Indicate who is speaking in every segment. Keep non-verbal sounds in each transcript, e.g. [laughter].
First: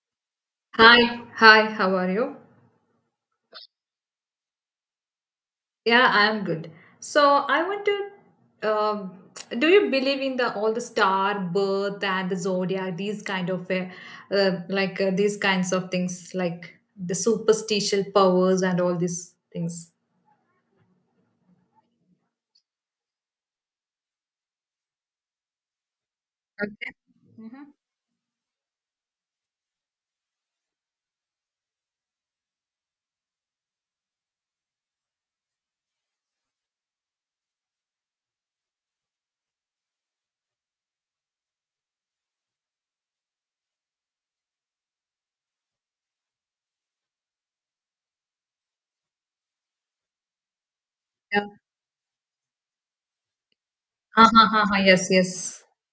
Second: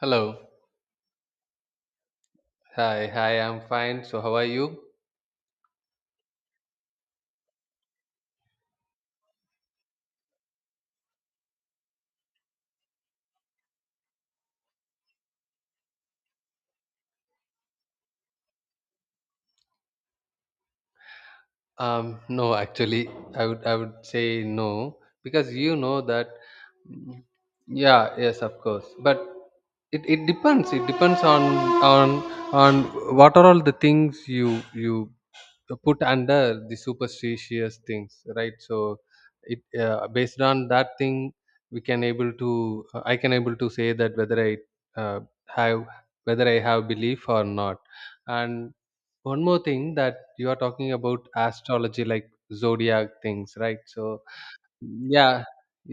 Speaker 1: Hello.
Speaker 2: Hi, hi, how are you?
Speaker 1: Hi. Hi. I'm fine. So how are you?
Speaker 2: Yeah, I'm good. So I want to, do you believe in the all the star birth and the zodiac, these kinds of things, like the superstitious powers and all these things?
Speaker 1: Um. No, actually, I would say no because you know that.
Speaker 2: Okay.
Speaker 1: Mm,
Speaker 2: Hmm.
Speaker 1: yeah. Yes. Of course. But it depends. It depends on on what are all the things you put under the superstitious things, right? So it based on that thing, we can able to I can able to say that uh, have whether I have belief or not. And one more thing, that you are talking about
Speaker 2: Yeah.
Speaker 1: astrology, like zodiac things, right? So,
Speaker 2: Ha, ha, ha, ha. Yes, yes.
Speaker 1: yeah,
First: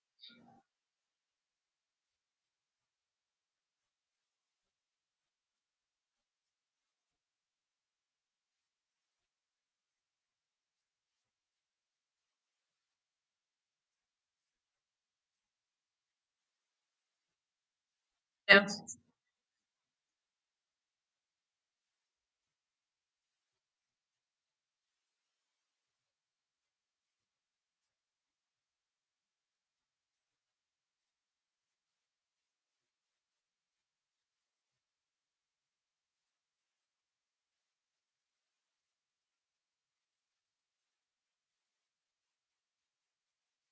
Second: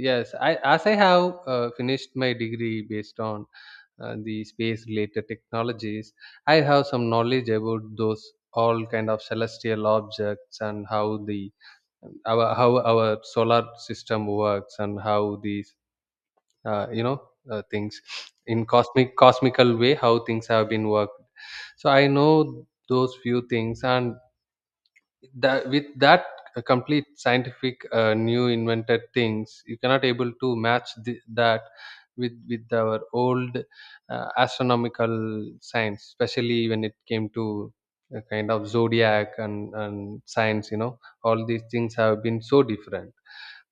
Speaker 1: yes, I as I have finished my degree based on the space related technologies. I have some knowledge about those all kind of celestial objects, and how our solar system works, and how these uh, you know things, in
Speaker 2: Yeah.
Speaker 1: cosmical way how things have been worked. So I know those few things, and that, with that complete scientific new invented things, you cannot able to match that with our old astronomical science, especially when it came to a kind of zodiac and science. All these things have been so different.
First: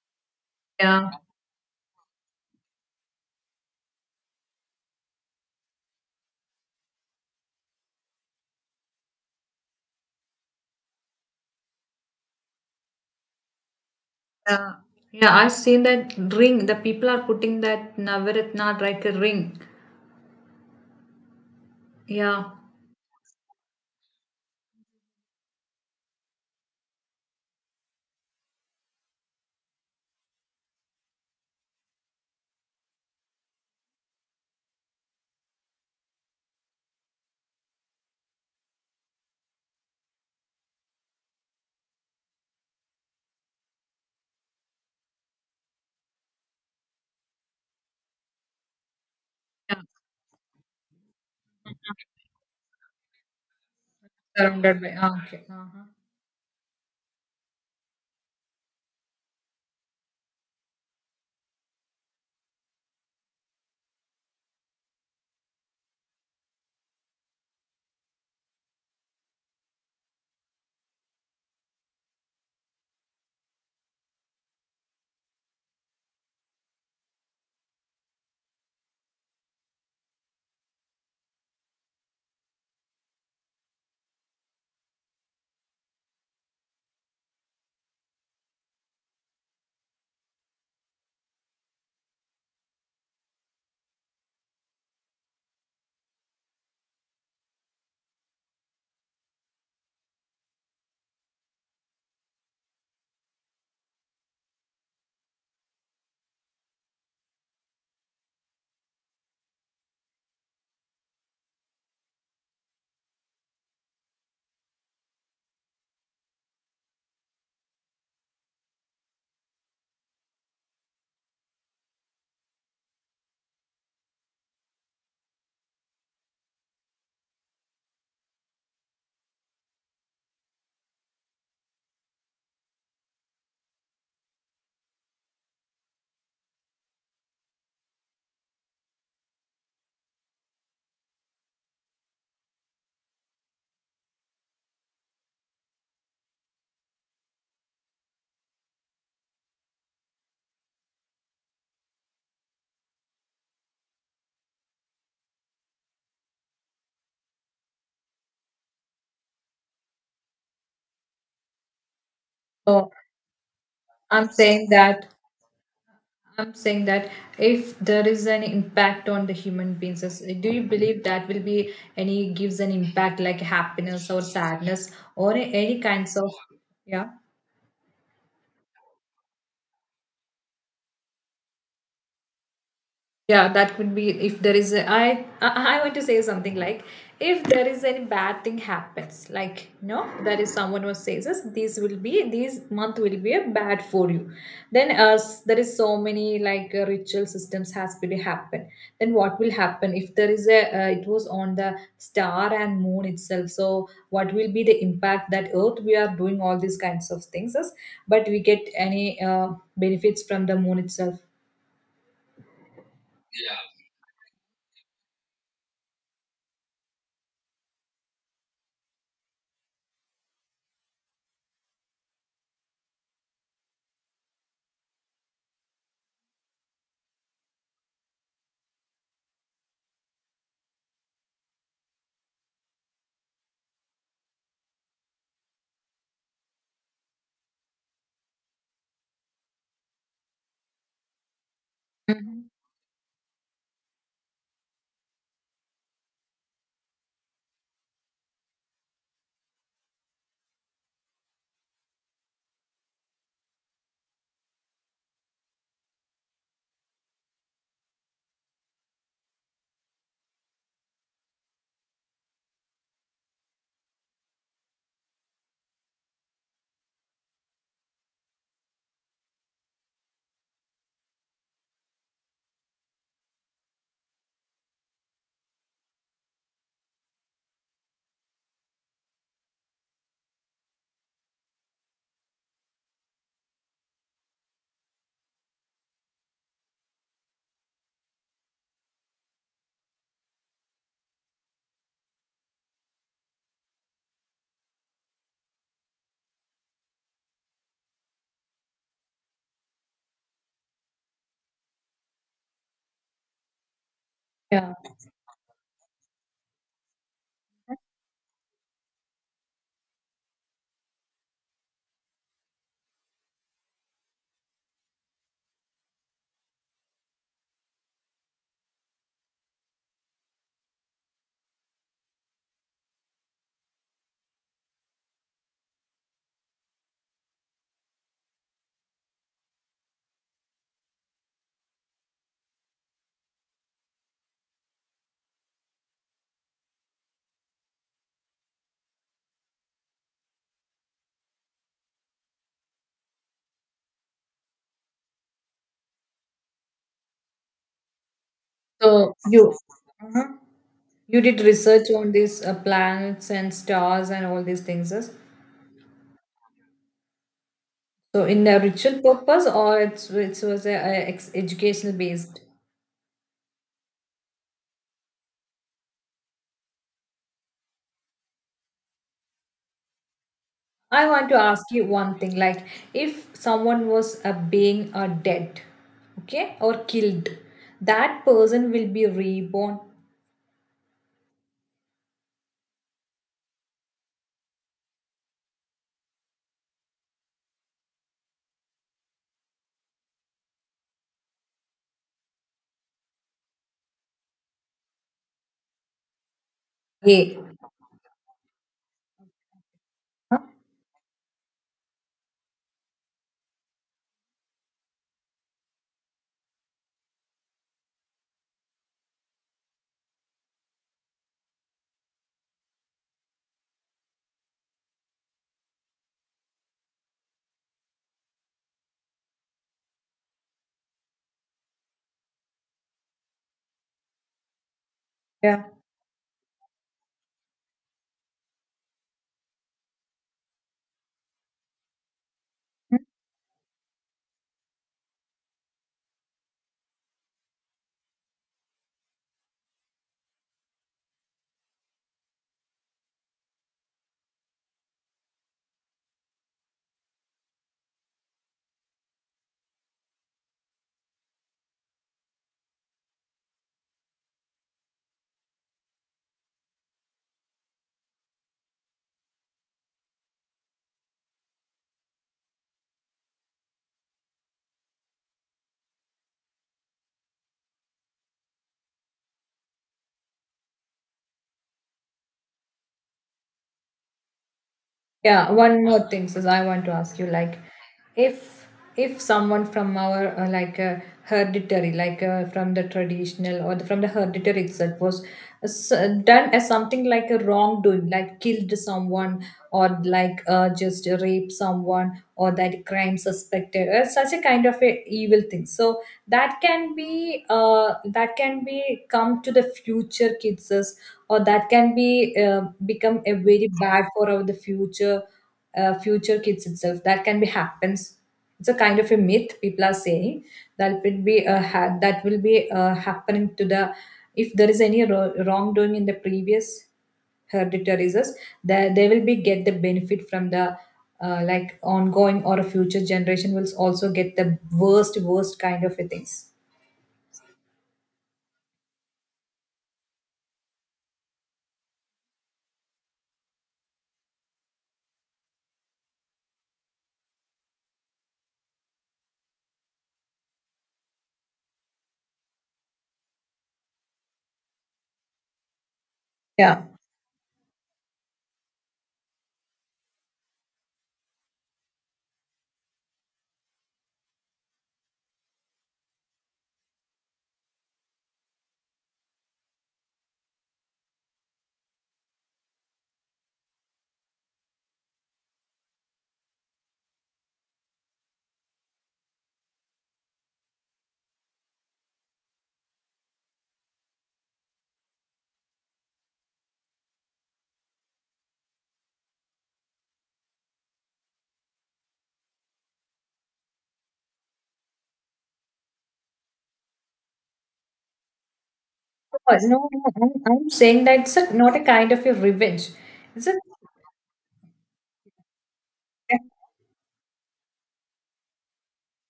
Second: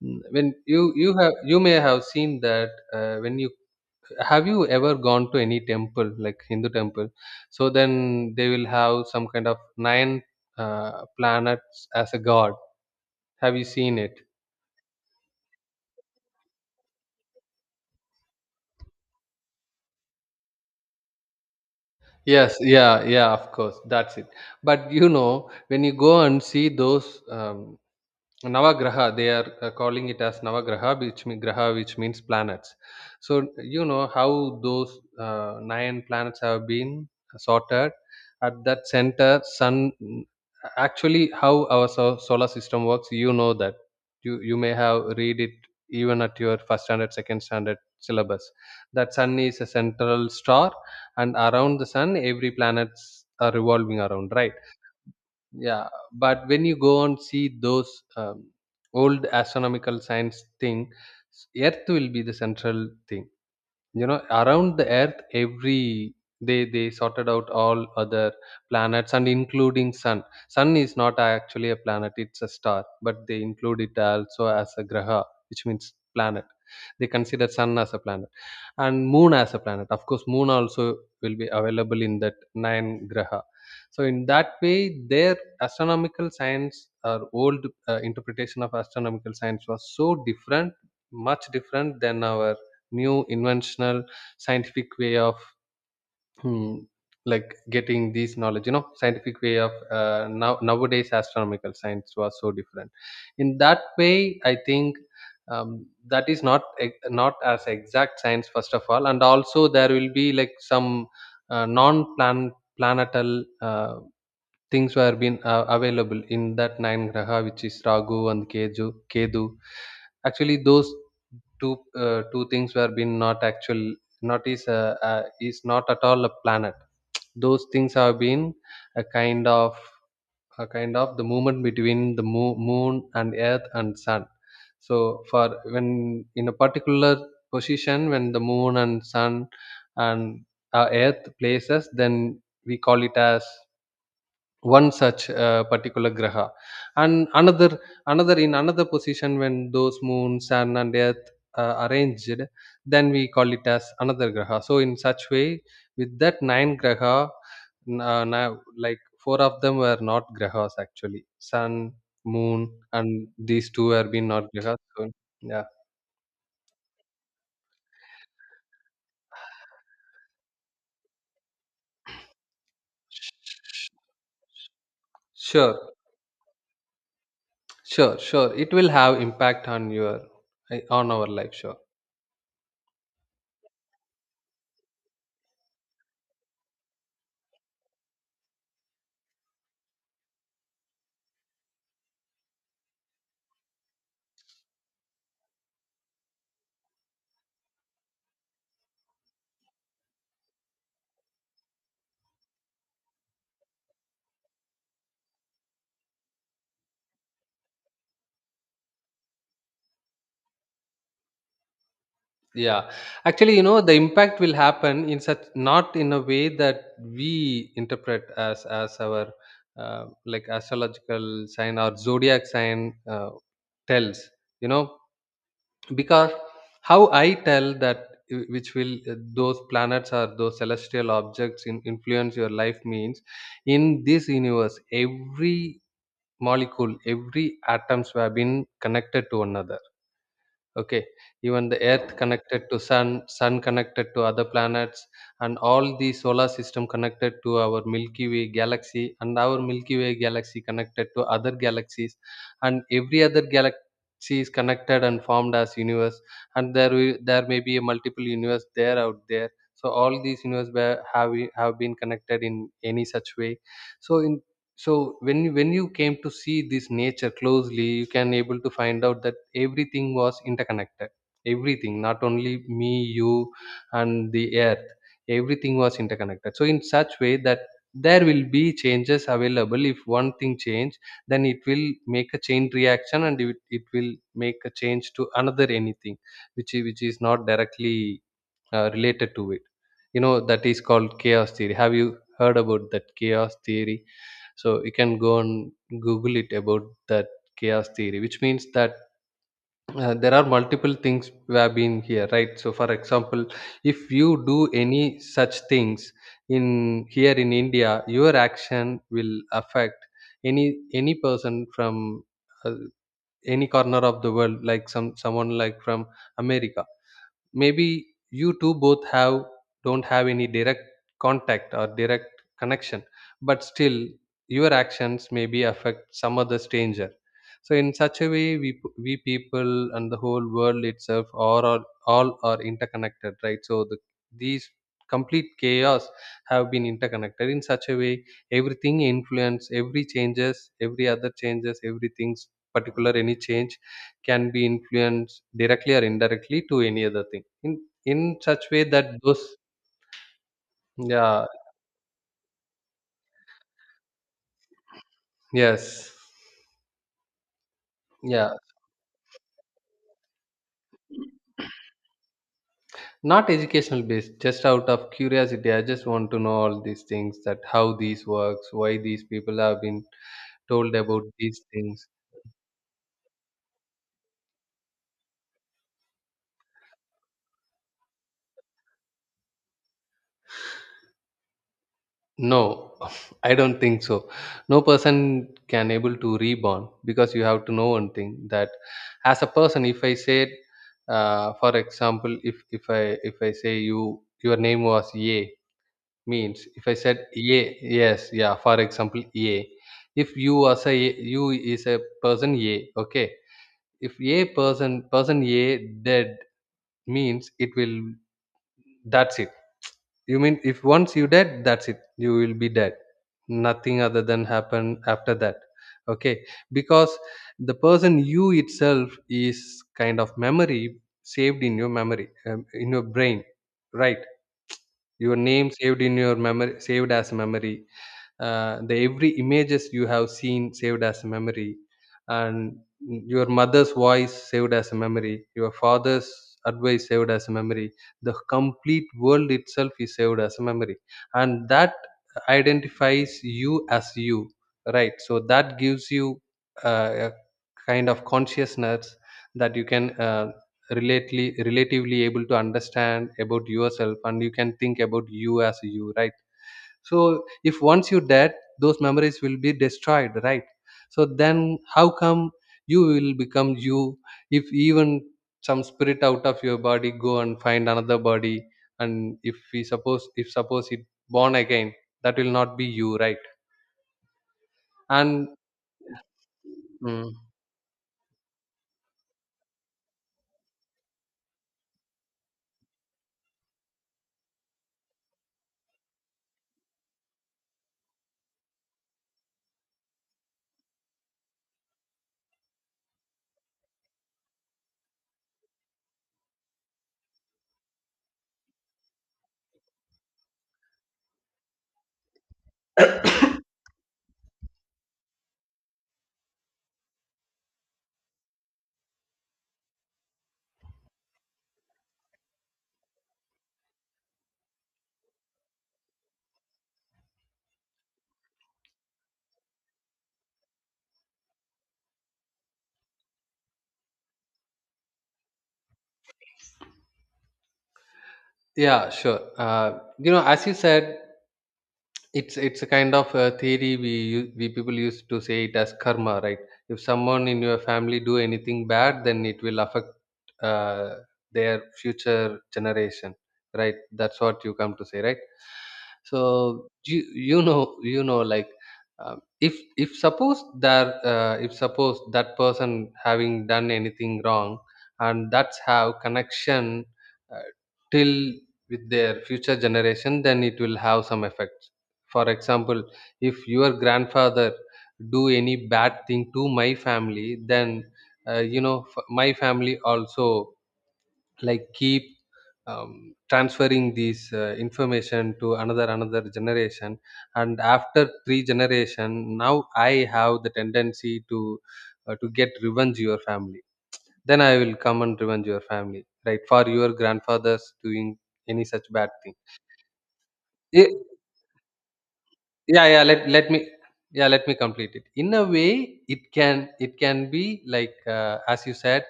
Speaker 1: When you you
Speaker 2: Yeah.
Speaker 1: have you may have seen that, when you have you ever gone to any temple, like Hindu temple? So then they will have some kind of nine planets as a god. Have you seen it?
Speaker 2: Yeah. Yeah, I've seen that ring. The people are putting that Navaratna like a ring. Yeah.
Speaker 1: Yes, yeah, yeah, of course, that's it. But when you go and see those Navagraha, they are calling it as Navagraha, which mean, graha, which means planets. So you know how those nine planets have been sorted. At that center, sun. Actually, how our solar system works, you know that. You may have read it even at your first standard, second standard syllabus. That sun is a
Speaker 2: Yeah.
Speaker 1: central star, and around the sun, every planets are revolving around, right?
Speaker 2: Surrounded by, ah, okay. Uh-huh.
Speaker 1: Yeah, but when you go and see those old astronomical science thing, earth will be the central thing. Around the earth, every they sorted out all other planets and including sun. Sun is not actually a planet, it's a star, but they include it also as a graha, which means planet. They consider sun as a planet, and moon as a planet. Of course, moon also will be available in that nine graha. So in that way, their astronomical science or old interpretation of astronomical science was so different, much different than our new inventional scientific way of hmm, like getting these knowledge. Scientific way of nowadays astronomical science was so different, in that way I think. That is not not as exact science, first of all, and also there will be like some non planetal things were been available in that nine graha, which is ragu and keju kedu. Actually, those two things were been not actual, not is is not at all a planet. Those things have been a kind of a kind of the movement between the moon and earth and sun. So for when, in a particular position, when the moon and sun and earth places, then we call it as one such particular graha. And another, in another position, when those moon, sun and earth arranged, then we call it as another graha. So in such way, with that nine graha, now like four of them were not grahas actually. Sun, moon,
Speaker 2: Oh,
Speaker 1: and these two have been
Speaker 2: I'm
Speaker 1: not
Speaker 2: saying
Speaker 1: grahas, so.
Speaker 2: that
Speaker 1: Yeah,
Speaker 2: I'm saying that if there is an impact on the human beings, do you believe that will be any gives an impact like happiness or sadness or any
Speaker 1: sure,
Speaker 2: kinds of, yeah?
Speaker 1: sure, sure, it will have impact on our life, sure.
Speaker 2: Yeah, that could be. If there is a, I want to say something like, if there is any bad thing happens, like no, there is someone who says us this month will be a bad for you, then as there is so many like ritual systems has to happen. Then what will happen if there is a it was on the star and moon itself? So what will be the impact that earth we are doing all these kinds of things is, but we get any benefits from the moon itself?
Speaker 1: Yeah, actually, the impact will happen in such, not in a way that we interpret as our like astrological sign or zodiac sign tells. You know, because how I tell that, which will those planets or those celestial objects influence your life, means in this universe, every molecule, every atoms have been connected to another, okay? Even the earth
Speaker 2: Mhm.
Speaker 1: connected to sun. Sun connected to other planets, and all the solar system connected to our Milky Way galaxy, and our Milky Way galaxy connected to other galaxies, and every other galaxy is connected and formed as universe. And there may be a multiple universe there out there. So all these universe have been connected in any such way. So in so when you came to see this nature closely, you can able to find out that everything was interconnected. Everything, not only me, you, and the earth, everything was interconnected, so in such way that there will be changes available. If one thing change, then it will make a chain reaction, and it will make a change to another anything, which is not directly related to it. You know that is called chaos theory. Have you heard about that chaos theory? So you can go and google it about that chaos theory, which means that there are multiple things we have been here, right? So for example, if you do
Speaker 2: Yeah.
Speaker 1: any such things in here in India, your action will affect any any person from uh, any corner of the world, like someone like from America. Maybe you two both have don't have any direct contact or direct connection, but still your actions maybe affect some other stranger. So in such a way, we people and the whole world itself are all are interconnected, right? So these complete chaos have been interconnected in such a way, everything influence every changes, every other changes, everything's particular, any change can be influenced directly or indirectly to any other thing in such way that
Speaker 2: So
Speaker 1: those...
Speaker 2: you uh you did
Speaker 1: Yeah,
Speaker 2: research on these planets and stars and all these things, yes?
Speaker 1: yes,
Speaker 2: So in
Speaker 1: yeah,
Speaker 2: a ritual purpose, or it was a, educational based.
Speaker 1: not educational based, just out of curiosity, I just want to know all these things, that how these works, why these people have been told
Speaker 2: I
Speaker 1: about
Speaker 2: want to
Speaker 1: these
Speaker 2: ask you
Speaker 1: things.
Speaker 2: one thing, like, if someone was being dead, okay, or killed, that person will be reborn.
Speaker 1: No. [laughs] I don't think so. No person can able to reborn, because you have to know one thing, that as a person, if I said, for example, if I say you, your name was A, means if I said
Speaker 2: Yeah.
Speaker 1: A. Yes, yeah, for example, A. If
Speaker 2: Huh?
Speaker 1: you, as a, you is a person A, okay, if a person A dead, means it will, that's it. You mean if once you dead, that's it, you will be dead. Nothing other than happen after that, okay? Because the person you itself is kind of memory saved in your memory, in your brain, right? Your
Speaker 2: Yeah.
Speaker 1: name saved in your memory, saved as memory. The every images you have seen saved as a memory, and your mother's voice saved as a memory, your father's advice saved as a memory. The complete world itself is saved as a memory, and that identifies you as you, right? So that gives you a kind of consciousness, that you can relately relatively able to understand about yourself, and you can think about you as you, right? So if once you're dead, those memories will be destroyed, right? So then how come you will become you? If even some spirit out of your body go and find another body, and if we suppose, if suppose it born again, that will not be you, right? And
Speaker 2: Yeah, one more thing, Sis, I want to ask you,
Speaker 1: mm,
Speaker 2: like, if if someone from our like hereditary, like from the traditional, or the, from the hereditary itself, was done as something like a wrongdoing, like killed someone, or like just raped someone or that crime suspected, or such a kind of a evil thing. So that can be come to the future kids, or that can be uh, become a very bad for our the future, future kids itself, that can be happens. It's a kind of a myth people are saying that will be, happening to the, if there is any wrongdoing in the previous hereditatizes, that they will be get the benefit from the, like ongoing or a future generation will also get the worst kind of a things.
Speaker 1: yeah, sure, as you said, it's a kind of a theory we people used to say it as karma, right? If someone in your family do anything bad, then it will affect uh, their future generation, right? That's what you come to say, right?
Speaker 2: Yeah.
Speaker 1: So you you know you know like if suppose that person having done anything wrong, and that's how connection uh, till with their future generation, then it will have some effect. For example, if your grandfather do any bad thing to my family, then my family also like keep transferring this information to another generation, and after three generation now I have the tendency to get revenge your family. Then I will come and revenge your family, right, for your grandfathers doing any such bad
Speaker 2: Oh,
Speaker 1: thing.
Speaker 2: no, no, no, I'm saying
Speaker 1: Eh,
Speaker 2: that it's a, not a kind of a revenge,
Speaker 1: yeah, yeah,
Speaker 2: it's
Speaker 1: let
Speaker 2: a.
Speaker 1: let me yeah, let me complete it. In a way, it can, it can be like, as you said,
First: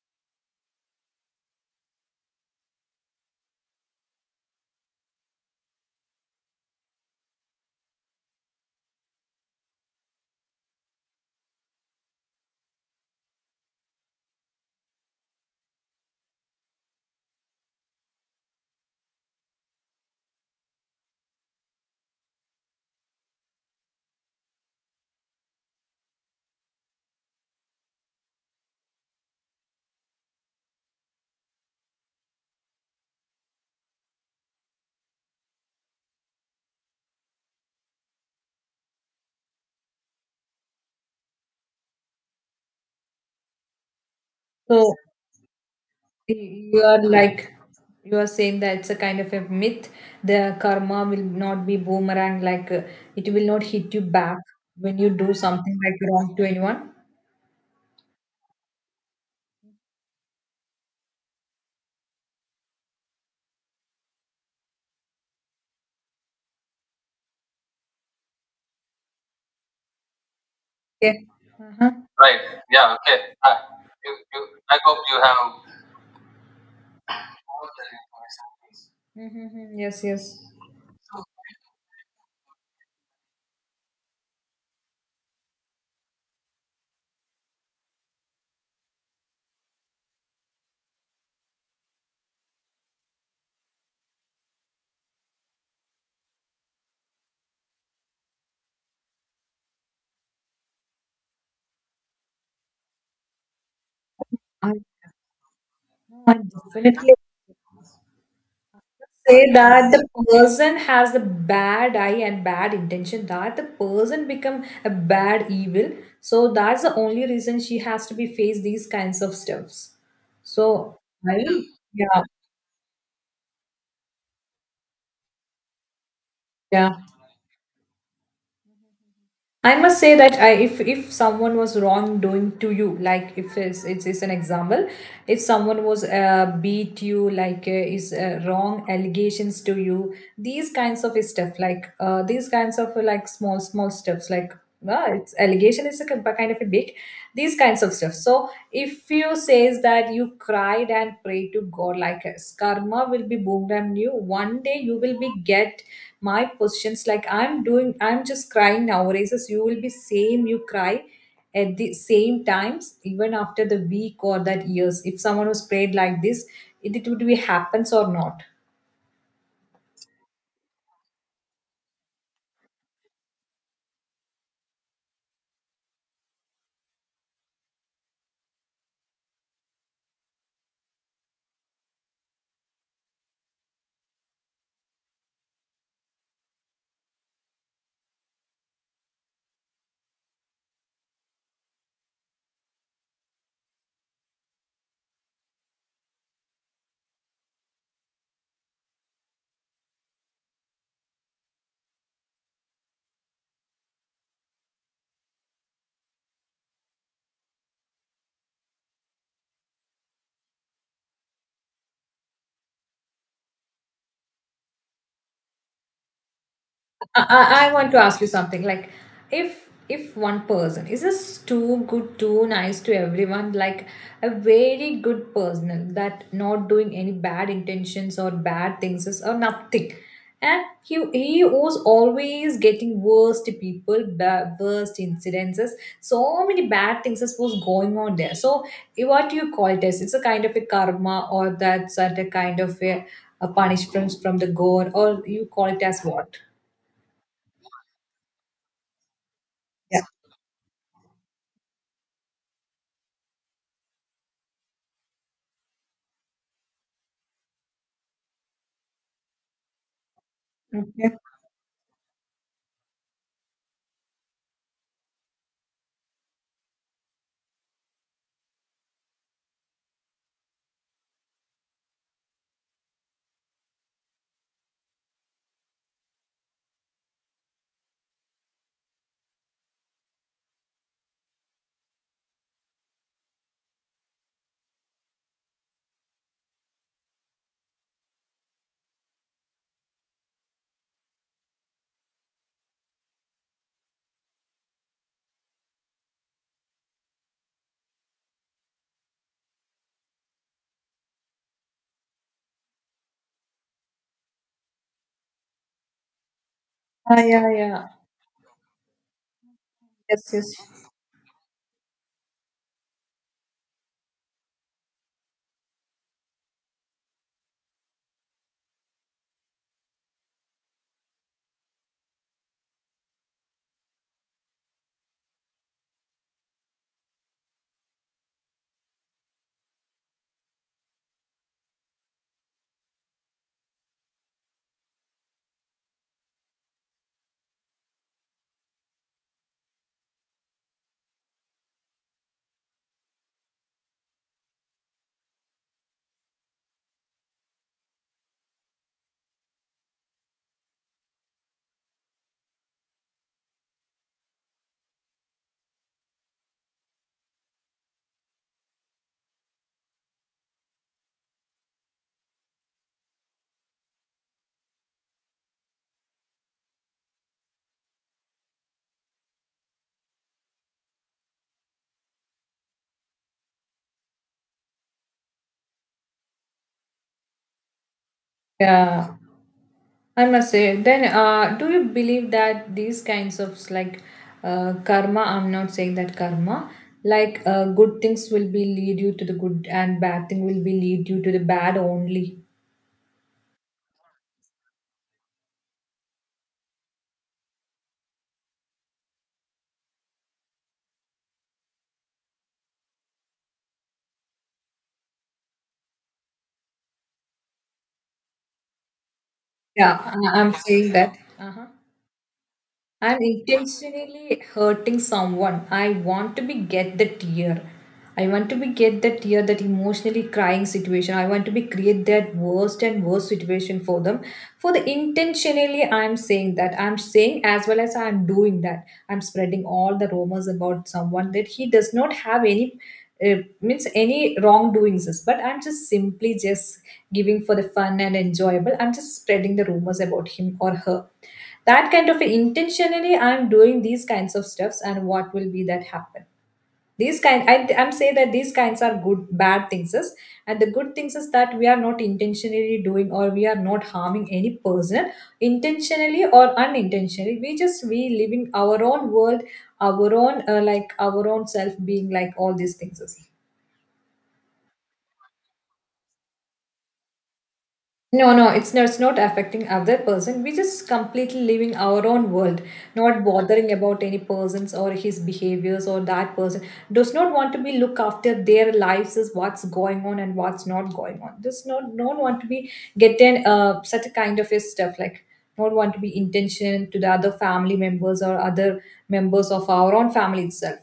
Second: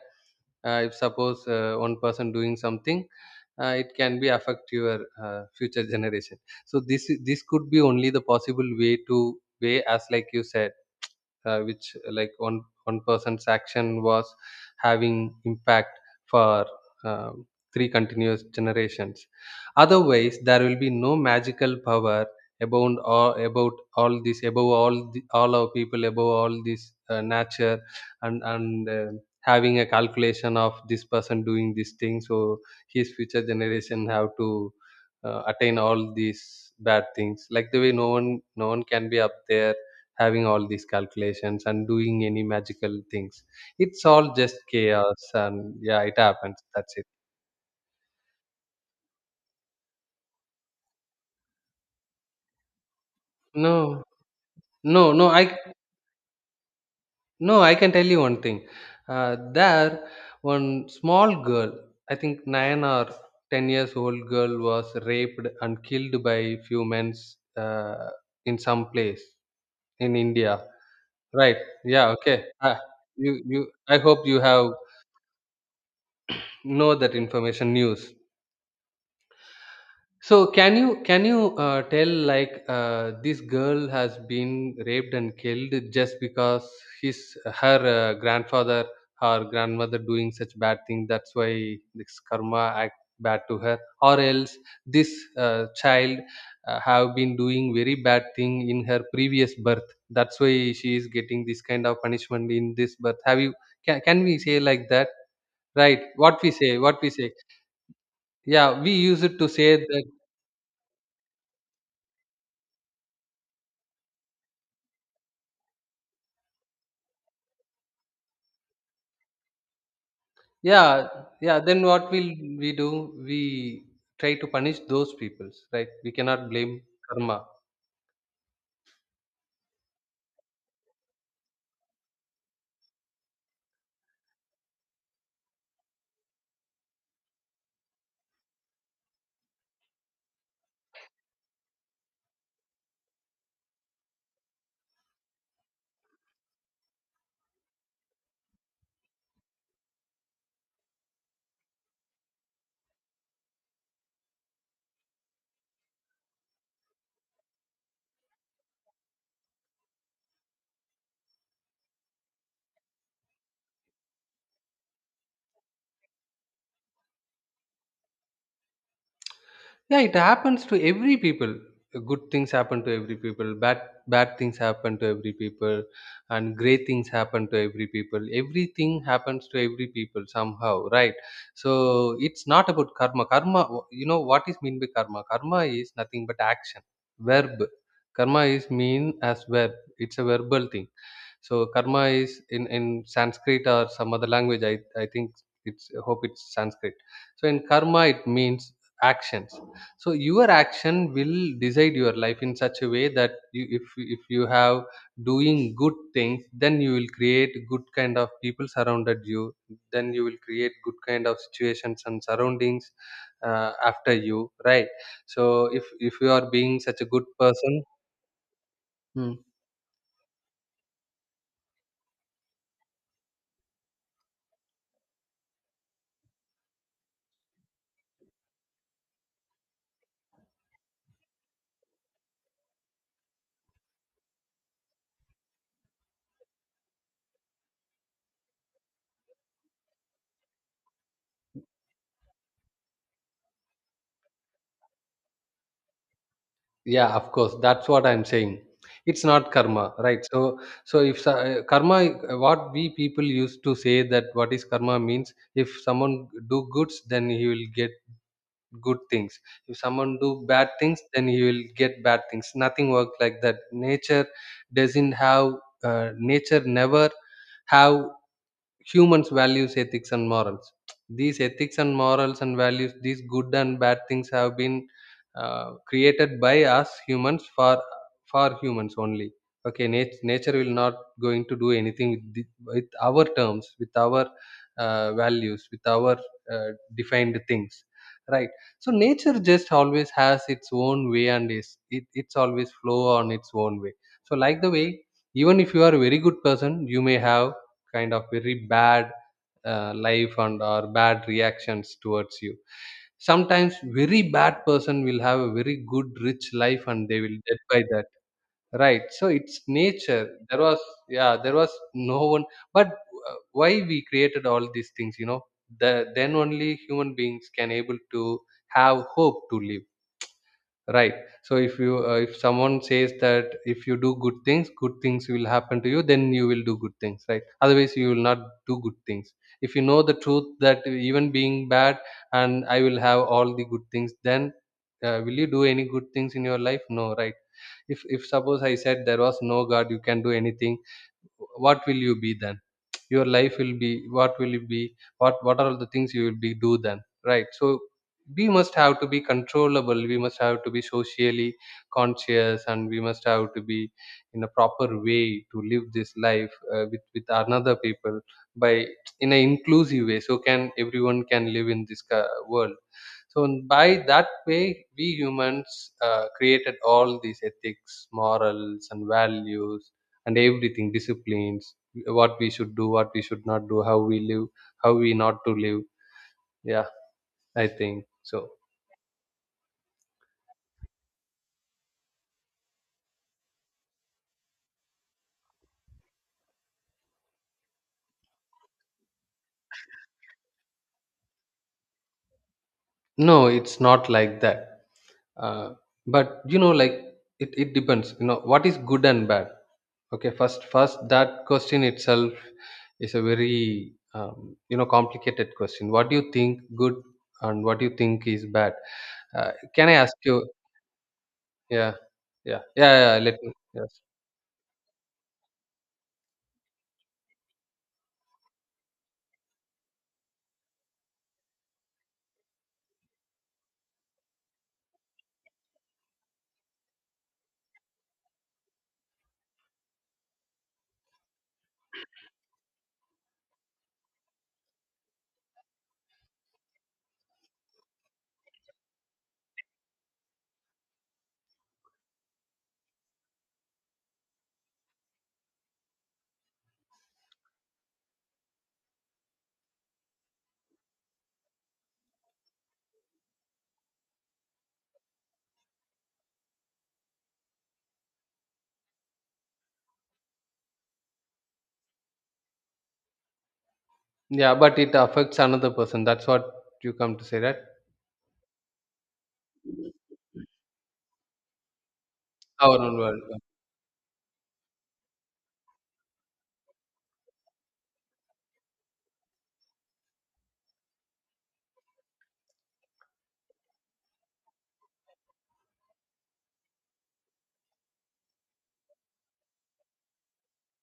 Speaker 1: if suppose one person doing something, it can be affect your future generation. So this could be only the possible way to way, as like you said, which like one person's action was having impact for um, three continuous generations. Otherwise there will be no magical power about all this, above all all our people, above all this nature. And having a calculation of this person doing this thing, so his future generation have to attain all these bad things. Like the way, no one, no one can be up there having all these calculations and doing any magical things. It's all just
Speaker 2: So
Speaker 1: chaos, and yeah, it happens,
Speaker 2: you
Speaker 1: that's
Speaker 2: are
Speaker 1: it.
Speaker 2: like, you are saying that it's a kind of a myth, the karma will not be boomerang like, it will not hit you
Speaker 1: no
Speaker 2: back when you
Speaker 1: no no
Speaker 2: do
Speaker 1: I
Speaker 2: something like wrong to anyone.
Speaker 1: no I can tell you one thing. uh, there one small girl, I think 9 or 10 years old girl, was raped and killed by few men uh, in some place in india.
Speaker 2: Yeah.
Speaker 1: Right?
Speaker 2: Uh-huh.
Speaker 1: Yeah, okay. uh, you, I hope you have know that information news.
Speaker 2: Mm-hmm. Mm-hmm. Yes,
Speaker 1: So
Speaker 2: yes.
Speaker 1: can you tell like this girl has been raped and killed just because his her grandfather, her grandmother doing such bad thing, that's why this karma act bad to her? Or else this child have been doing very bad thing in her previous birth, that's why she is getting this kind of punishment in this birth? Have you, can we say like that? Right,
Speaker 2: No, I
Speaker 1: what we say what we
Speaker 2: definitely
Speaker 1: say Yeah, we use it to
Speaker 2: say
Speaker 1: say
Speaker 2: that
Speaker 1: that.
Speaker 2: the person has the bad eye and bad intention, that the person become a bad evil. So that's the only reason she has to be faced these kinds of stuffs. So
Speaker 1: Yeah,
Speaker 2: I
Speaker 1: yeah, then what
Speaker 2: yeah,
Speaker 1: will we do? We try to punish those peoples, right? We cannot blame
Speaker 2: yeah.
Speaker 1: karma.
Speaker 2: I must say that if someone was wrongdoing to you, like if it's an example, if someone was beat you, like is wrong allegations to you, these kinds of stuff, like these kinds of like small stuffs, like, well, it's allegation is a kind of a big, these kinds of stuff. So if you says that you cried and prayed to god like us, karma will be boomed on you one day, you will be get my positions, like I'm just crying nowadays. As you will be same, you cry at the same times, even after the week or that years, if someone was prayed like this, it would be happens or not?
Speaker 1: Yeah, it happens to every people. Good things happen to every people, bad things happen to every people, and great things happen to every people. Everything happens to every people somehow, right? So it's not about karma. Karma, you know what is mean by karma? Karma is nothing but action. Verb. Karma is mean as verb. It's a verbal thing. So karma is in Sanskrit or some other language. I think it's, I hope it's Sanskrit. So in karma it means actions. So your action will decide your life in such a way that if you have doing good things, then you will create good kind of people surrounded you. Then you will create good kind of situations and surroundings after you, right? So if you are being such a
Speaker 2: I,
Speaker 1: good
Speaker 2: I I
Speaker 1: person.
Speaker 2: want to ask you something, like, if one person is just too good, too nice to everyone, like a very good person that not doing any bad intentions or bad things or nothing, and he was always getting worst people, worst incidences. So many bad things was going on there. So, what do you call it as? It's a kind of a karma, or that's a kind of a, punishment from the god, or you call it as what?
Speaker 1: Yeah, of course, that's what I'm saying, it's not karma, right? So so if so- uh, karma, what we people used to say, that what is karma means, if someone do goods then he will get good things, if someone do bad things
Speaker 2: Okay.
Speaker 1: then he will get bad things. Nothing works like that. Nature doesn't have nature never have humans values, ethics and morals. These ethics and morals and values, these good and bad things have been created by us humans for humans only. Okay, nature will not going to do anything with, with our terms, with our values, with our uh, defined things, right? So nature just always has its own way, and it's always flow on its own way. So like the way, even if you are a very good person, you may have kind of very bad life and or bad reactions towards you sometimes. Very bad person will have a very good rich life and they
Speaker 2: Ah,
Speaker 1: will
Speaker 2: yeah,
Speaker 1: dead by
Speaker 2: yeah.
Speaker 1: that, right? So it's nature.
Speaker 2: Yes,
Speaker 1: There was,
Speaker 2: yes.
Speaker 1: yeah, there was no one. But why we created all these things? You know, then only human beings can able to have hope to live. Right. So if you, if someone says that if you do good things will happen to you, then you will do good things, right? Otherwise, you will not do good things. If you know the truth that even being bad and I will have all the good things, then will you do any good things in your life? No, right? If suppose I said there was no God, you can do anything, what will you be then? Your life will be, what will it be? What are all the things you will be do then, right? So we must have to be controllable, we must have to be socially conscious, and we must have to be in a proper way to live this life, with another people, by in an inclusive way, so can everyone can live in this world. So by that way, we humans created all these ethics, morals, and values, and everything, disciplines, what we should do, what we should not do, how we live, how we not to live. Yeah, I think so.
Speaker 2: Yeah. I must say, then do you believe that these kinds of like karma, I'm not saying that karma, like good things will be lead you to the good, and bad thing will be lead you to the bad only.
Speaker 1: No, it's not like that. Uh, but you know, like, it depends. You know, what is good and bad? Okay, first that question itself is a very you know complicated question. What do you think good and what do you think is bad? Can I
Speaker 2: Yeah,
Speaker 1: ask you?
Speaker 2: I'm saying that. Uh-huh.
Speaker 1: Yeah,
Speaker 2: I'm
Speaker 1: yeah, Let me. Yes.
Speaker 2: intentionally hurting someone. I want to be get the tear. I want to be get the tear, that emotionally crying situation. I want to be create that worst and worst situation for them. For the intentionally, I'm saying that. I'm saying as well as I'm doing that. I'm spreading all the rumors about someone that he does not have any means any wrongdoings. But I'm just simply just giving for the fun and enjoyable. I'm just spreading the rumors about him or her, that kind of intentionally I'm doing these kinds of stuffs. And what will be that happen, these kind, I'm saying that these kinds are good bad things is. And the good things is that we are not intentionally doing, or we are not harming any person intentionally or unintentionally. We live in our own world, our own like our own self being, like all these things is.
Speaker 1: Yeah, but it affects another person. That's what you come to say, right?
Speaker 2: No, no, it's not affecting other person. We're just completely living our own world,
Speaker 1: Our own world,
Speaker 2: not
Speaker 1: yeah.
Speaker 2: bothering about any persons or his behaviors or that person. Does not want to be look after their lives, is what's going on and what's not going on. Does not want to be getting such a kind of a stuff, like not want to be intention to the other family members or other members of our own family itself.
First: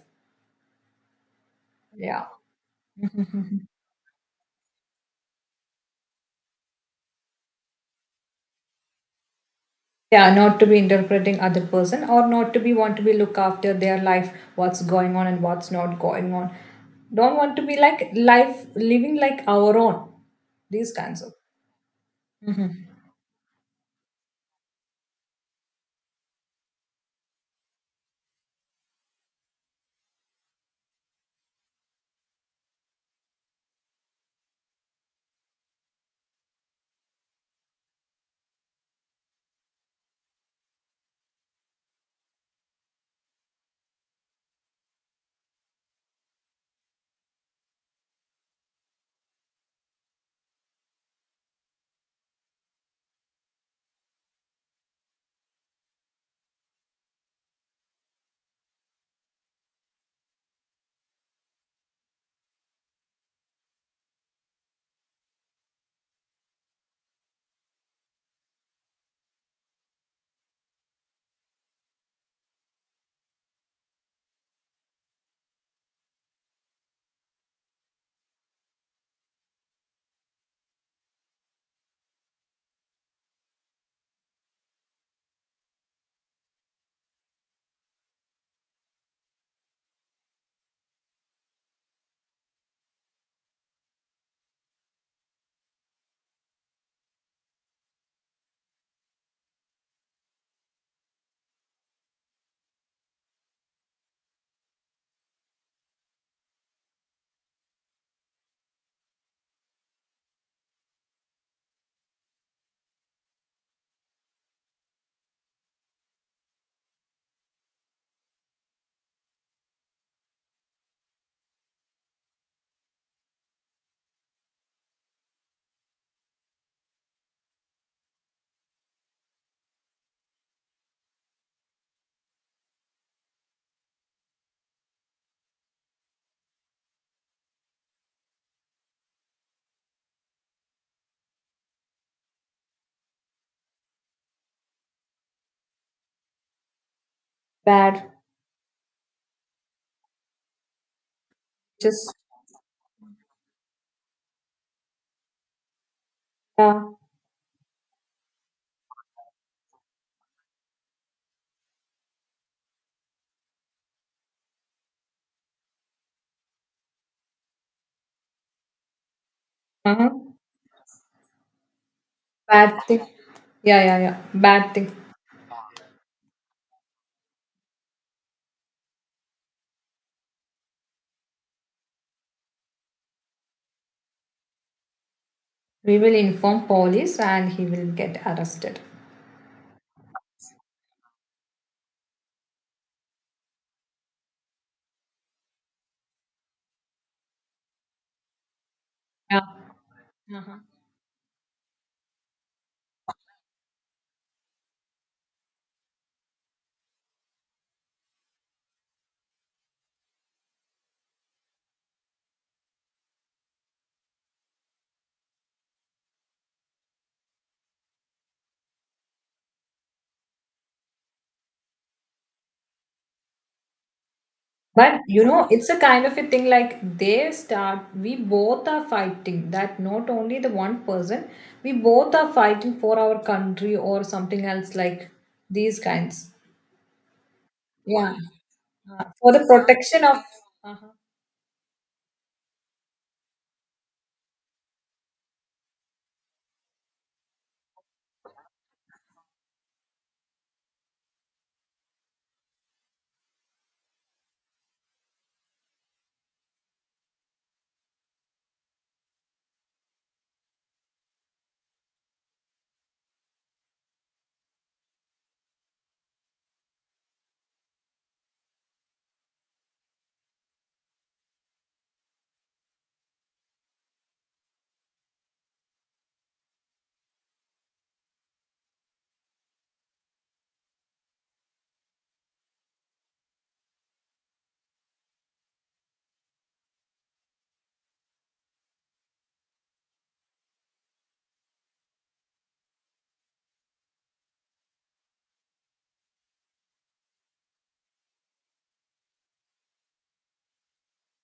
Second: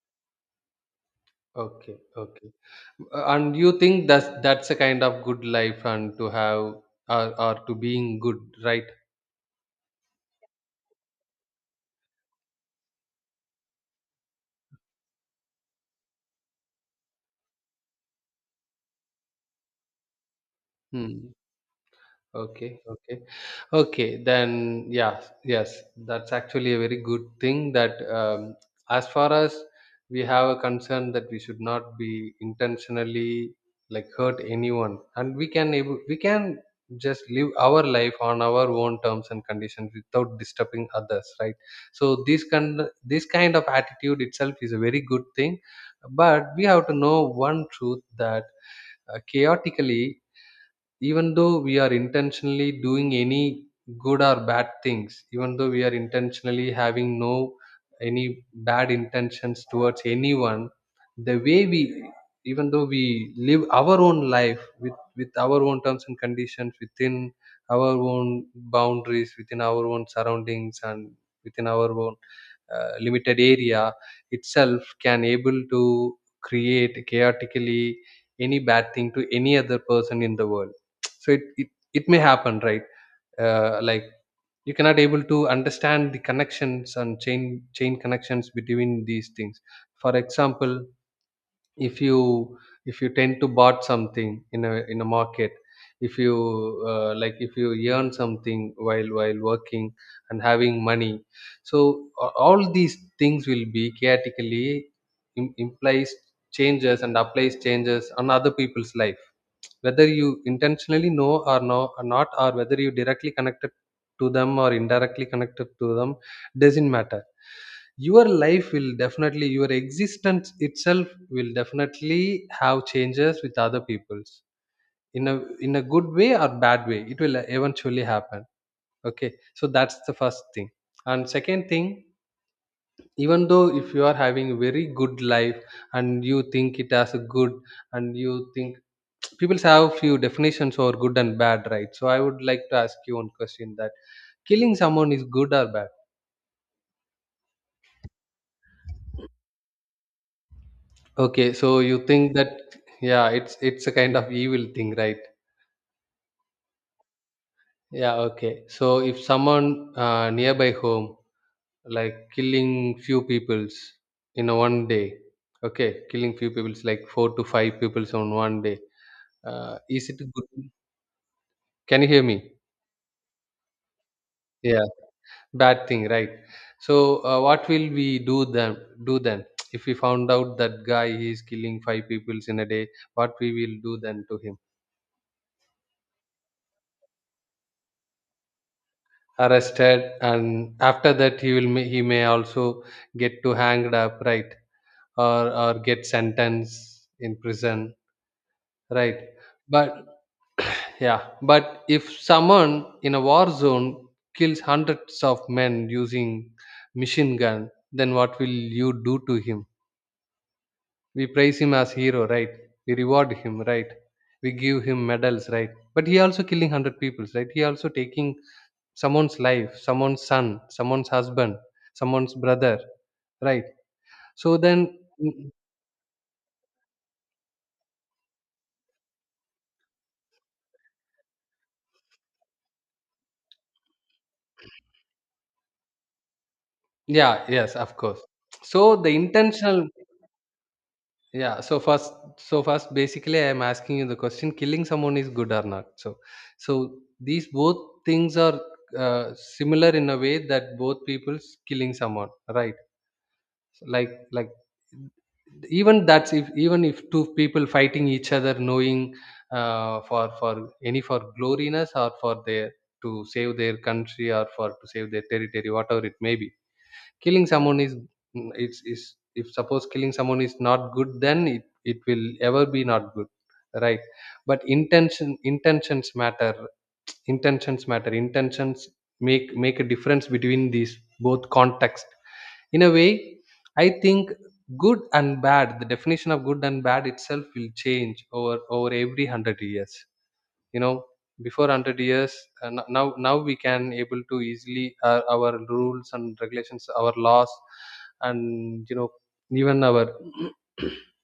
Speaker 1: Okay, okay.
Speaker 2: Yeah.
Speaker 1: And
Speaker 2: [laughs]
Speaker 1: you think that's a kind of good life and to have, or to being good, right?
Speaker 2: Yeah, not to be interpreting other person, or not to be want to be look after their life, what's going on and what's not going on. Don't want to be like life living like our own. These kinds of.
Speaker 1: Hmm. Okay,
Speaker 2: Mhm.
Speaker 1: okay, okay. Then yeah, yes, that's actually a very good thing. That as far as we have a concern that we should not be intentionally like hurt anyone, and we can just live our life on our own terms and conditions without disturbing others, right? So this kind of attitude itself is a very good thing. But we have to know one truth, that chaotically, even though we are intentionally doing any good or bad things, even though we are intentionally having no any bad intentions towards anyone, the way we even though we live our own life with our own terms and conditions, within our own boundaries, within our own surroundings, and within our own limited area, itself can able to create chaotically any bad thing to any other person in the world. [tsk] So it may happen, right? Like, you cannot able to understand the connections and chain connections between these things. For example, if you, if you tend to bought something in a market, if you like if you earn something while working and having money, so all these things will be chaotically implies changes and applies changes on other people's life, whether you intentionally know or not, or whether you directly connected to them or indirectly connected to them, doesn't matter. Your life will definitely, your existence itself will definitely have changes with other people's, in a good way or bad way. It will eventually happen. Okay, so that's the first thing. And second thing, even though if you are having a very good life and you think it as a good, and you think, [tsk] people have few definitions for good and bad, right? So I would like to ask you one question, that killing someone is good or bad?
Speaker 2: Bad.
Speaker 1: Okay, so you
Speaker 2: Just,
Speaker 1: think that, yeah, it's a kind of evil thing, right?
Speaker 2: yeah,
Speaker 1: Yeah, okay. So if someone nearby home, like killing few peoples in a one day, okay, killing few peoples like four to five peoples on one day, is
Speaker 2: uh-huh.
Speaker 1: it good? Can you hear me?
Speaker 2: Bad thing. Yeah, yeah, yeah, bad
Speaker 1: Yeah,
Speaker 2: thing.
Speaker 1: bad thing, right? So what will we do then? Do then? [tsk] If we found out that guy he is killing five peoples in a day, what we will do then to him?
Speaker 2: We will inform police and he will get arrested.
Speaker 1: Arrested, and after that he will he may also get to hanged up, right? Or get sentenced in prison, right?
Speaker 2: Yeah.
Speaker 1: But
Speaker 2: Uh-huh.
Speaker 1: yeah, but if someone in a war zone kills hundreds of men using machine gun, then what will you do to him? We praise him as hero, right? We reward him, right? We give him medals, right? But he also killing 100 people, right? He also taking someone's life, someone's son, someone's husband, someone's brother, right? So then,
Speaker 2: But you
Speaker 1: mm,
Speaker 2: know, it's a kind of a thing, like we both are fighting, that not only the one person, we both are fighting for our country or something else like these kinds.
Speaker 1: yeah, yes, of
Speaker 2: Yeah.
Speaker 1: course. So the
Speaker 2: For the
Speaker 1: intentional,
Speaker 2: protection of. Uh-huh.
Speaker 1: yeah. So first basically I am asking you the question, killing someone is good or not. So, so these both things are similar in a way, that both people's killing someone, right? like like Even that's, if even if two people fighting each other knowing, for any, for gloriness, or for their to save their country, or for to save their territory, whatever it may be, killing someone is, it's is, if suppose killing someone is not good, then it will ever be not good, right? But intention, intentions matter. Intentions make a difference between these both context in a way, I think. Good and bad, the definition of good and bad itself will change over every 100 years, you know. Before 100 years, now now we can able to easily our rules and regulations, our laws, and you know, even our [clears throat]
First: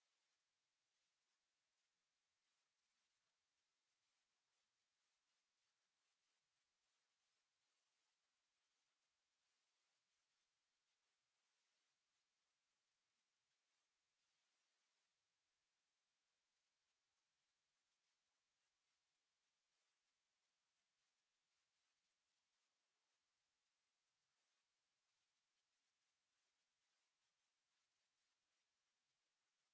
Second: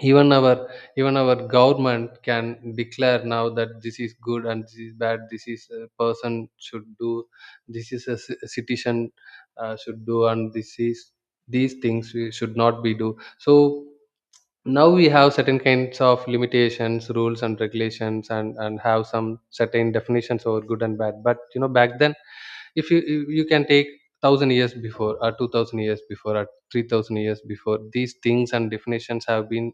Speaker 1: even our, even our government can declare now that this is good and this is bad. This is a person should do. This is a citizen should do, and this is these things we should not be do. So now we have certain kinds of limitations, rules and regulations, and have some certain definitions over good and bad. But you know, back then, if you can take 1,000 years before, or 2,000 years before, or 3,000 years before, these things and definitions have been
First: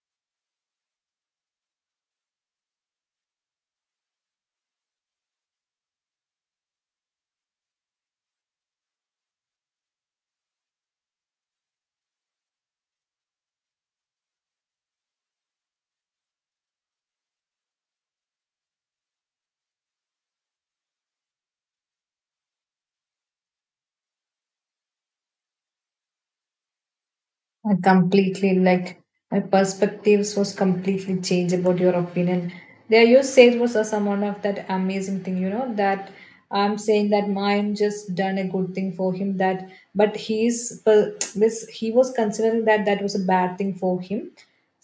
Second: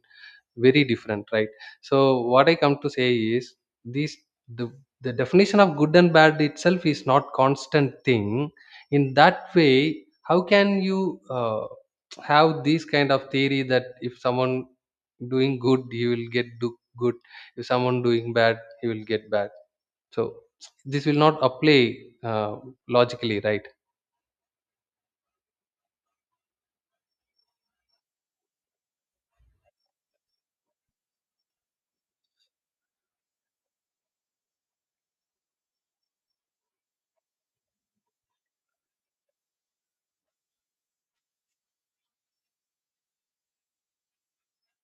Speaker 1: very different, right? So what I come to say is this. The, the definition of good and bad itself is not constant thing. In that way, how can you have this kind of theory that if someone doing good he will get do good, if someone doing bad he will get bad? So this will not apply uh, logically, right?
Speaker 2: I completely like, my perspectives was completely changed about your opinion. There, you said was also one of that amazing thing, you know, that I'm saying that, mine just done a good thing for him, that but he's per- this he was considering that that was a bad thing for him.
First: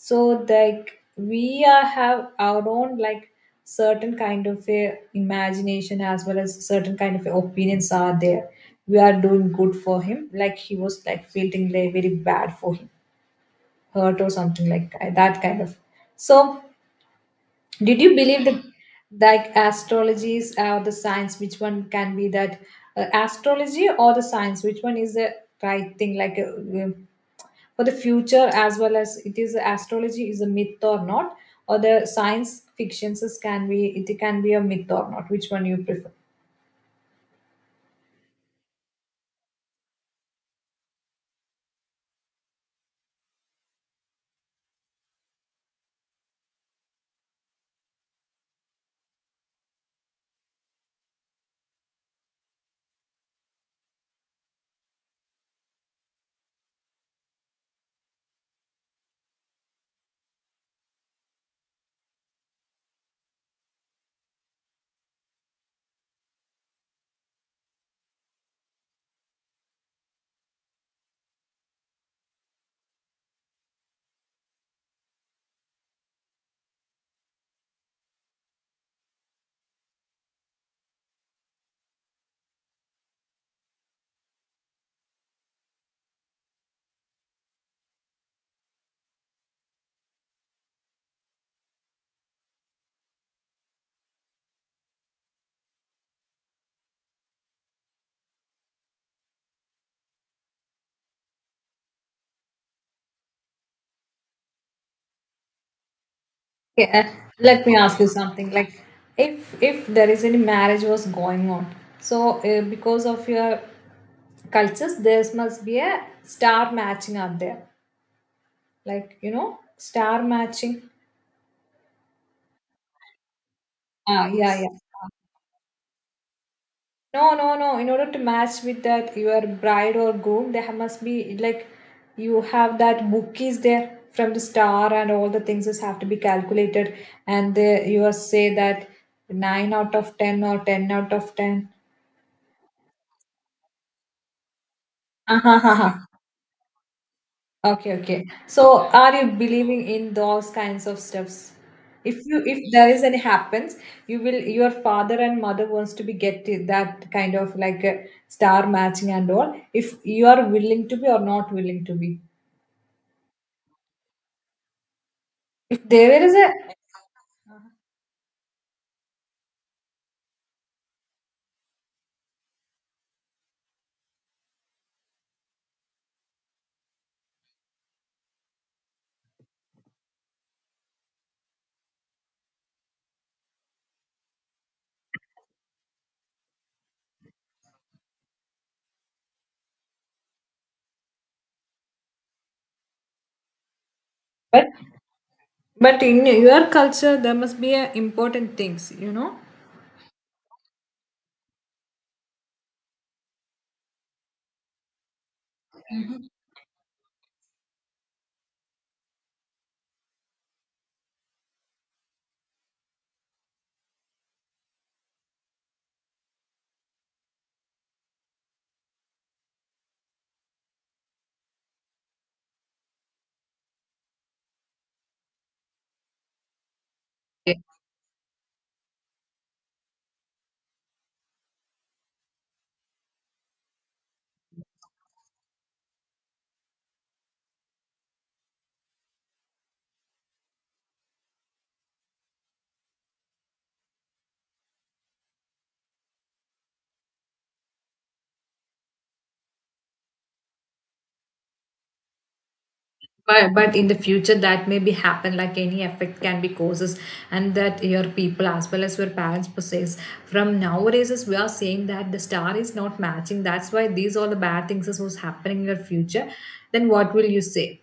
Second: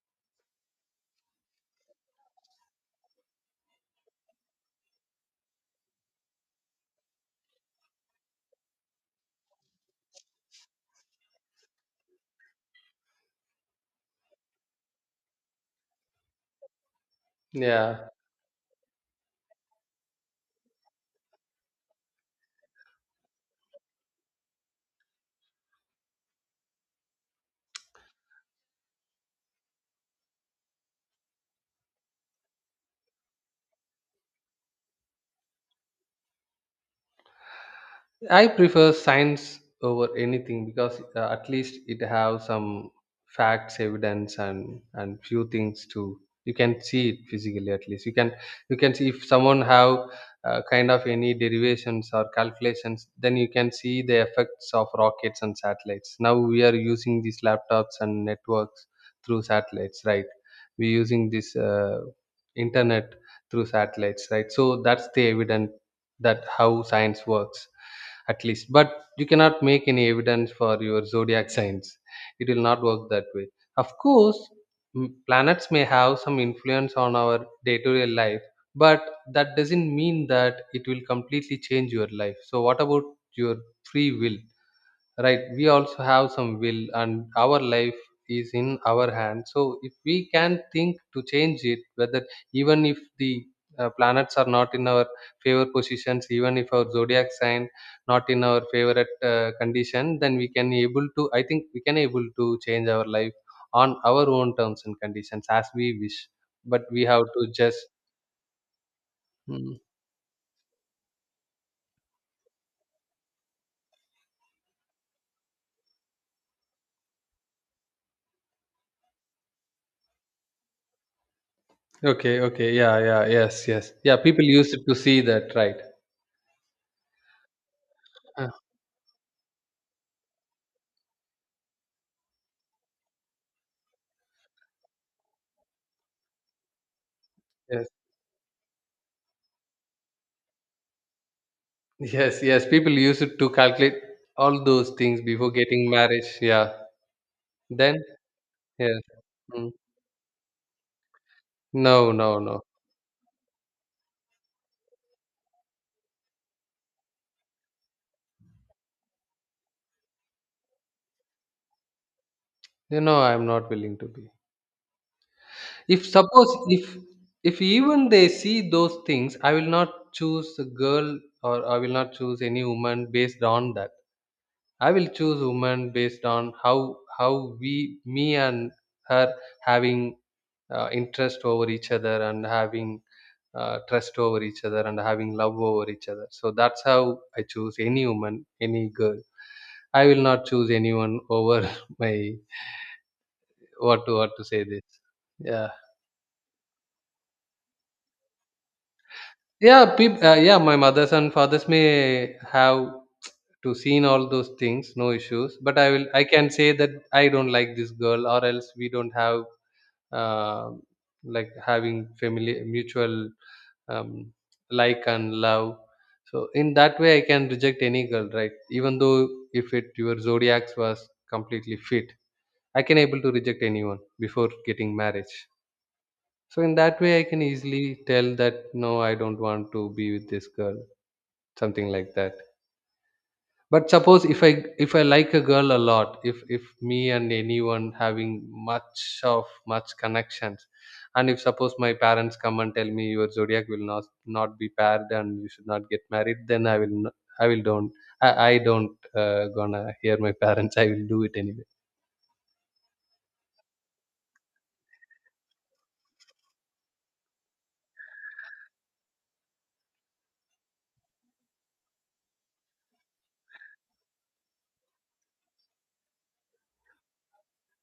Speaker 2: So like, we are have our own, like certain kind of a imagination, as well as certain kind of opinions are there. We are doing good for him, like he was like feeling like very bad for him, hurt or something like that, that kind of so. Did you
Speaker 1: Yeah,
Speaker 2: believe that, like astrology is the science which one can be that astrology, or the science which one is the right thing, like for the future? As well as it is, astrology is a myth or not, or the science fictions can be it can be a myth or not? Which one you prefer?
Speaker 1: I prefer science over anything because at least it have some facts, evidence, and few things to you can see it physically. At least you can, you can see if someone have kind of any derivations or calculations, then you can see the effects of rockets and satellites. Now we are using these laptops and networks through satellites, right? We're using this internet through satellites, right? So that's the evidence that how science works at least. But you cannot make any evidence for your zodiac signs. It will not work that way. Of course planets may have some influence on our day-to-day life, but that doesn't mean that it will completely change your life. So what about your free will, right? We also have some will and our life is in our hands, so if we can think to change it, whether even if the planets are not in our favor positions, even if our zodiac sign not in our favorite condition, then we can able to, I think, we can able to change our life on our own terms and conditions as we wish. But we
Speaker 2: Yeah.
Speaker 1: have to
Speaker 2: Let me
Speaker 1: just.
Speaker 2: ask you something, like, if
Speaker 1: Mm.
Speaker 2: if there is any marriage was going on, so because of your cultures, there must be a star matching out there, like, you know, star matching.
Speaker 1: Okay, okay, yeah, yeah, yes, yes, yeah,
Speaker 2: Ah,
Speaker 1: people
Speaker 2: yeah,
Speaker 1: use
Speaker 2: yeah.
Speaker 1: it to see that, right?
Speaker 2: No, no, no. In order to
Speaker 1: Uh,
Speaker 2: match with that your bride or groom, there must be like, you have that bookies there from the star, and all the things just have to be calculated. And
Speaker 1: yes.
Speaker 2: you are say that nine out of ten or ten out of ten.
Speaker 1: Yes, yes. People use it to calculate all those things before getting
Speaker 2: [laughs]
Speaker 1: marriage. Yeah. Then,
Speaker 2: Okay, okay. So
Speaker 1: yes.
Speaker 2: are you
Speaker 1: Mm.
Speaker 2: believing in those kinds of stuffs?
Speaker 1: No,
Speaker 2: If
Speaker 1: no,
Speaker 2: you
Speaker 1: no.
Speaker 2: if there is any happens, your father and mother wants to be get that kind of like a star matching and all. If you are willing to be or not willing to be.
Speaker 1: You know, I'm not willing to be.
Speaker 2: If
Speaker 1: If
Speaker 2: there is
Speaker 1: suppose
Speaker 2: a,
Speaker 1: if even they see those things, I will not choose a girl, or I will not choose any woman based on that. I will choose woman based on how we me and her having interest over each other, and having trust over each other, and having love over each other. So that's how I choose any woman, any girl. I will not choose anyone over [laughs] my what to say
Speaker 2: but
Speaker 1: this. Yeah,
Speaker 2: in your culture there must be a important things, you know.
Speaker 1: yeah, yeah. My mothers and fathers may have to seen all those things, no issues. But I will, I can say that I don't like this girl, or else we don't have uh, like having family mutual um, like and love. So in that way, I can reject any girl, right? Even though if it your zodiacs was completely fit, I can able to reject anyone before getting marriage. So in that way, I can easily tell that no, I don't want to be with this girl, something like that. But suppose if I like a girl a lot, if me and anyone having much of much connections, and if suppose my parents come and tell me your zodiac will not be paired and you should not get married, then I will not, I will don't, I don't gonna hear my parents, I will do it anyway.
Speaker 2: But, in the future, that may be happen, like any effect can be causes, and that your people, as well as your parents possess from nowadays, is we are saying that the star is not matching, that's why these all the bad things is what's happening in your future. Then what will you say?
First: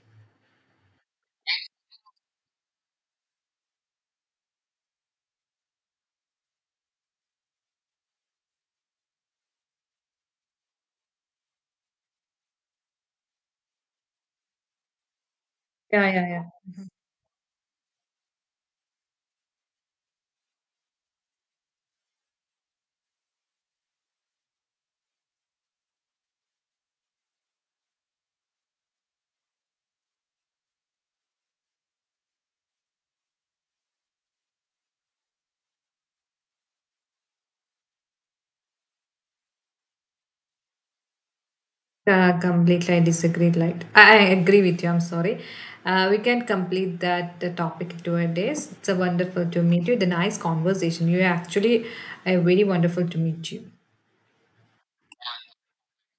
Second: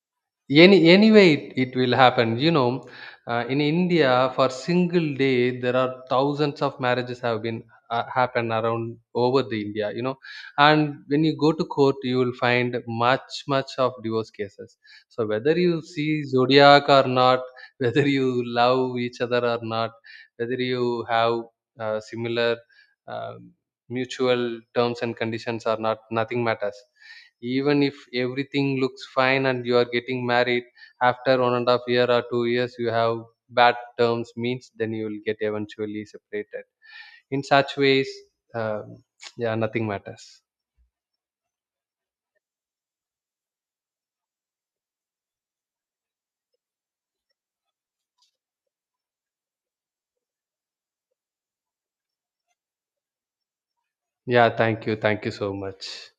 Speaker 1: Anyway, it will happen. You know, in India, for single day, there are thousands of marriages have been happen around over the India. You know, and when you go to court, you will find much of divorce cases. So whether you
Speaker 2: Yeah,
Speaker 1: see
Speaker 2: yeah.
Speaker 1: zodiac or not, [laughs] whether you love each other or not, whether you have similar um mutual terms and conditions or not, nothing matters. Even if everything looks fine and you are getting married, after 1.5 year or 2 years you have bad terms means then you will get eventually separated in such ways. um, yeah, nothing matters.
Speaker 2: Yeah, completely I disagree, like I agree with you, I'm sorry. We can complete that topic to our days. It's a wonderful to meet you, the nice conversation. You are actually, very wonderful to meet you.
Speaker 1: Yeah, thank you, thank you so much.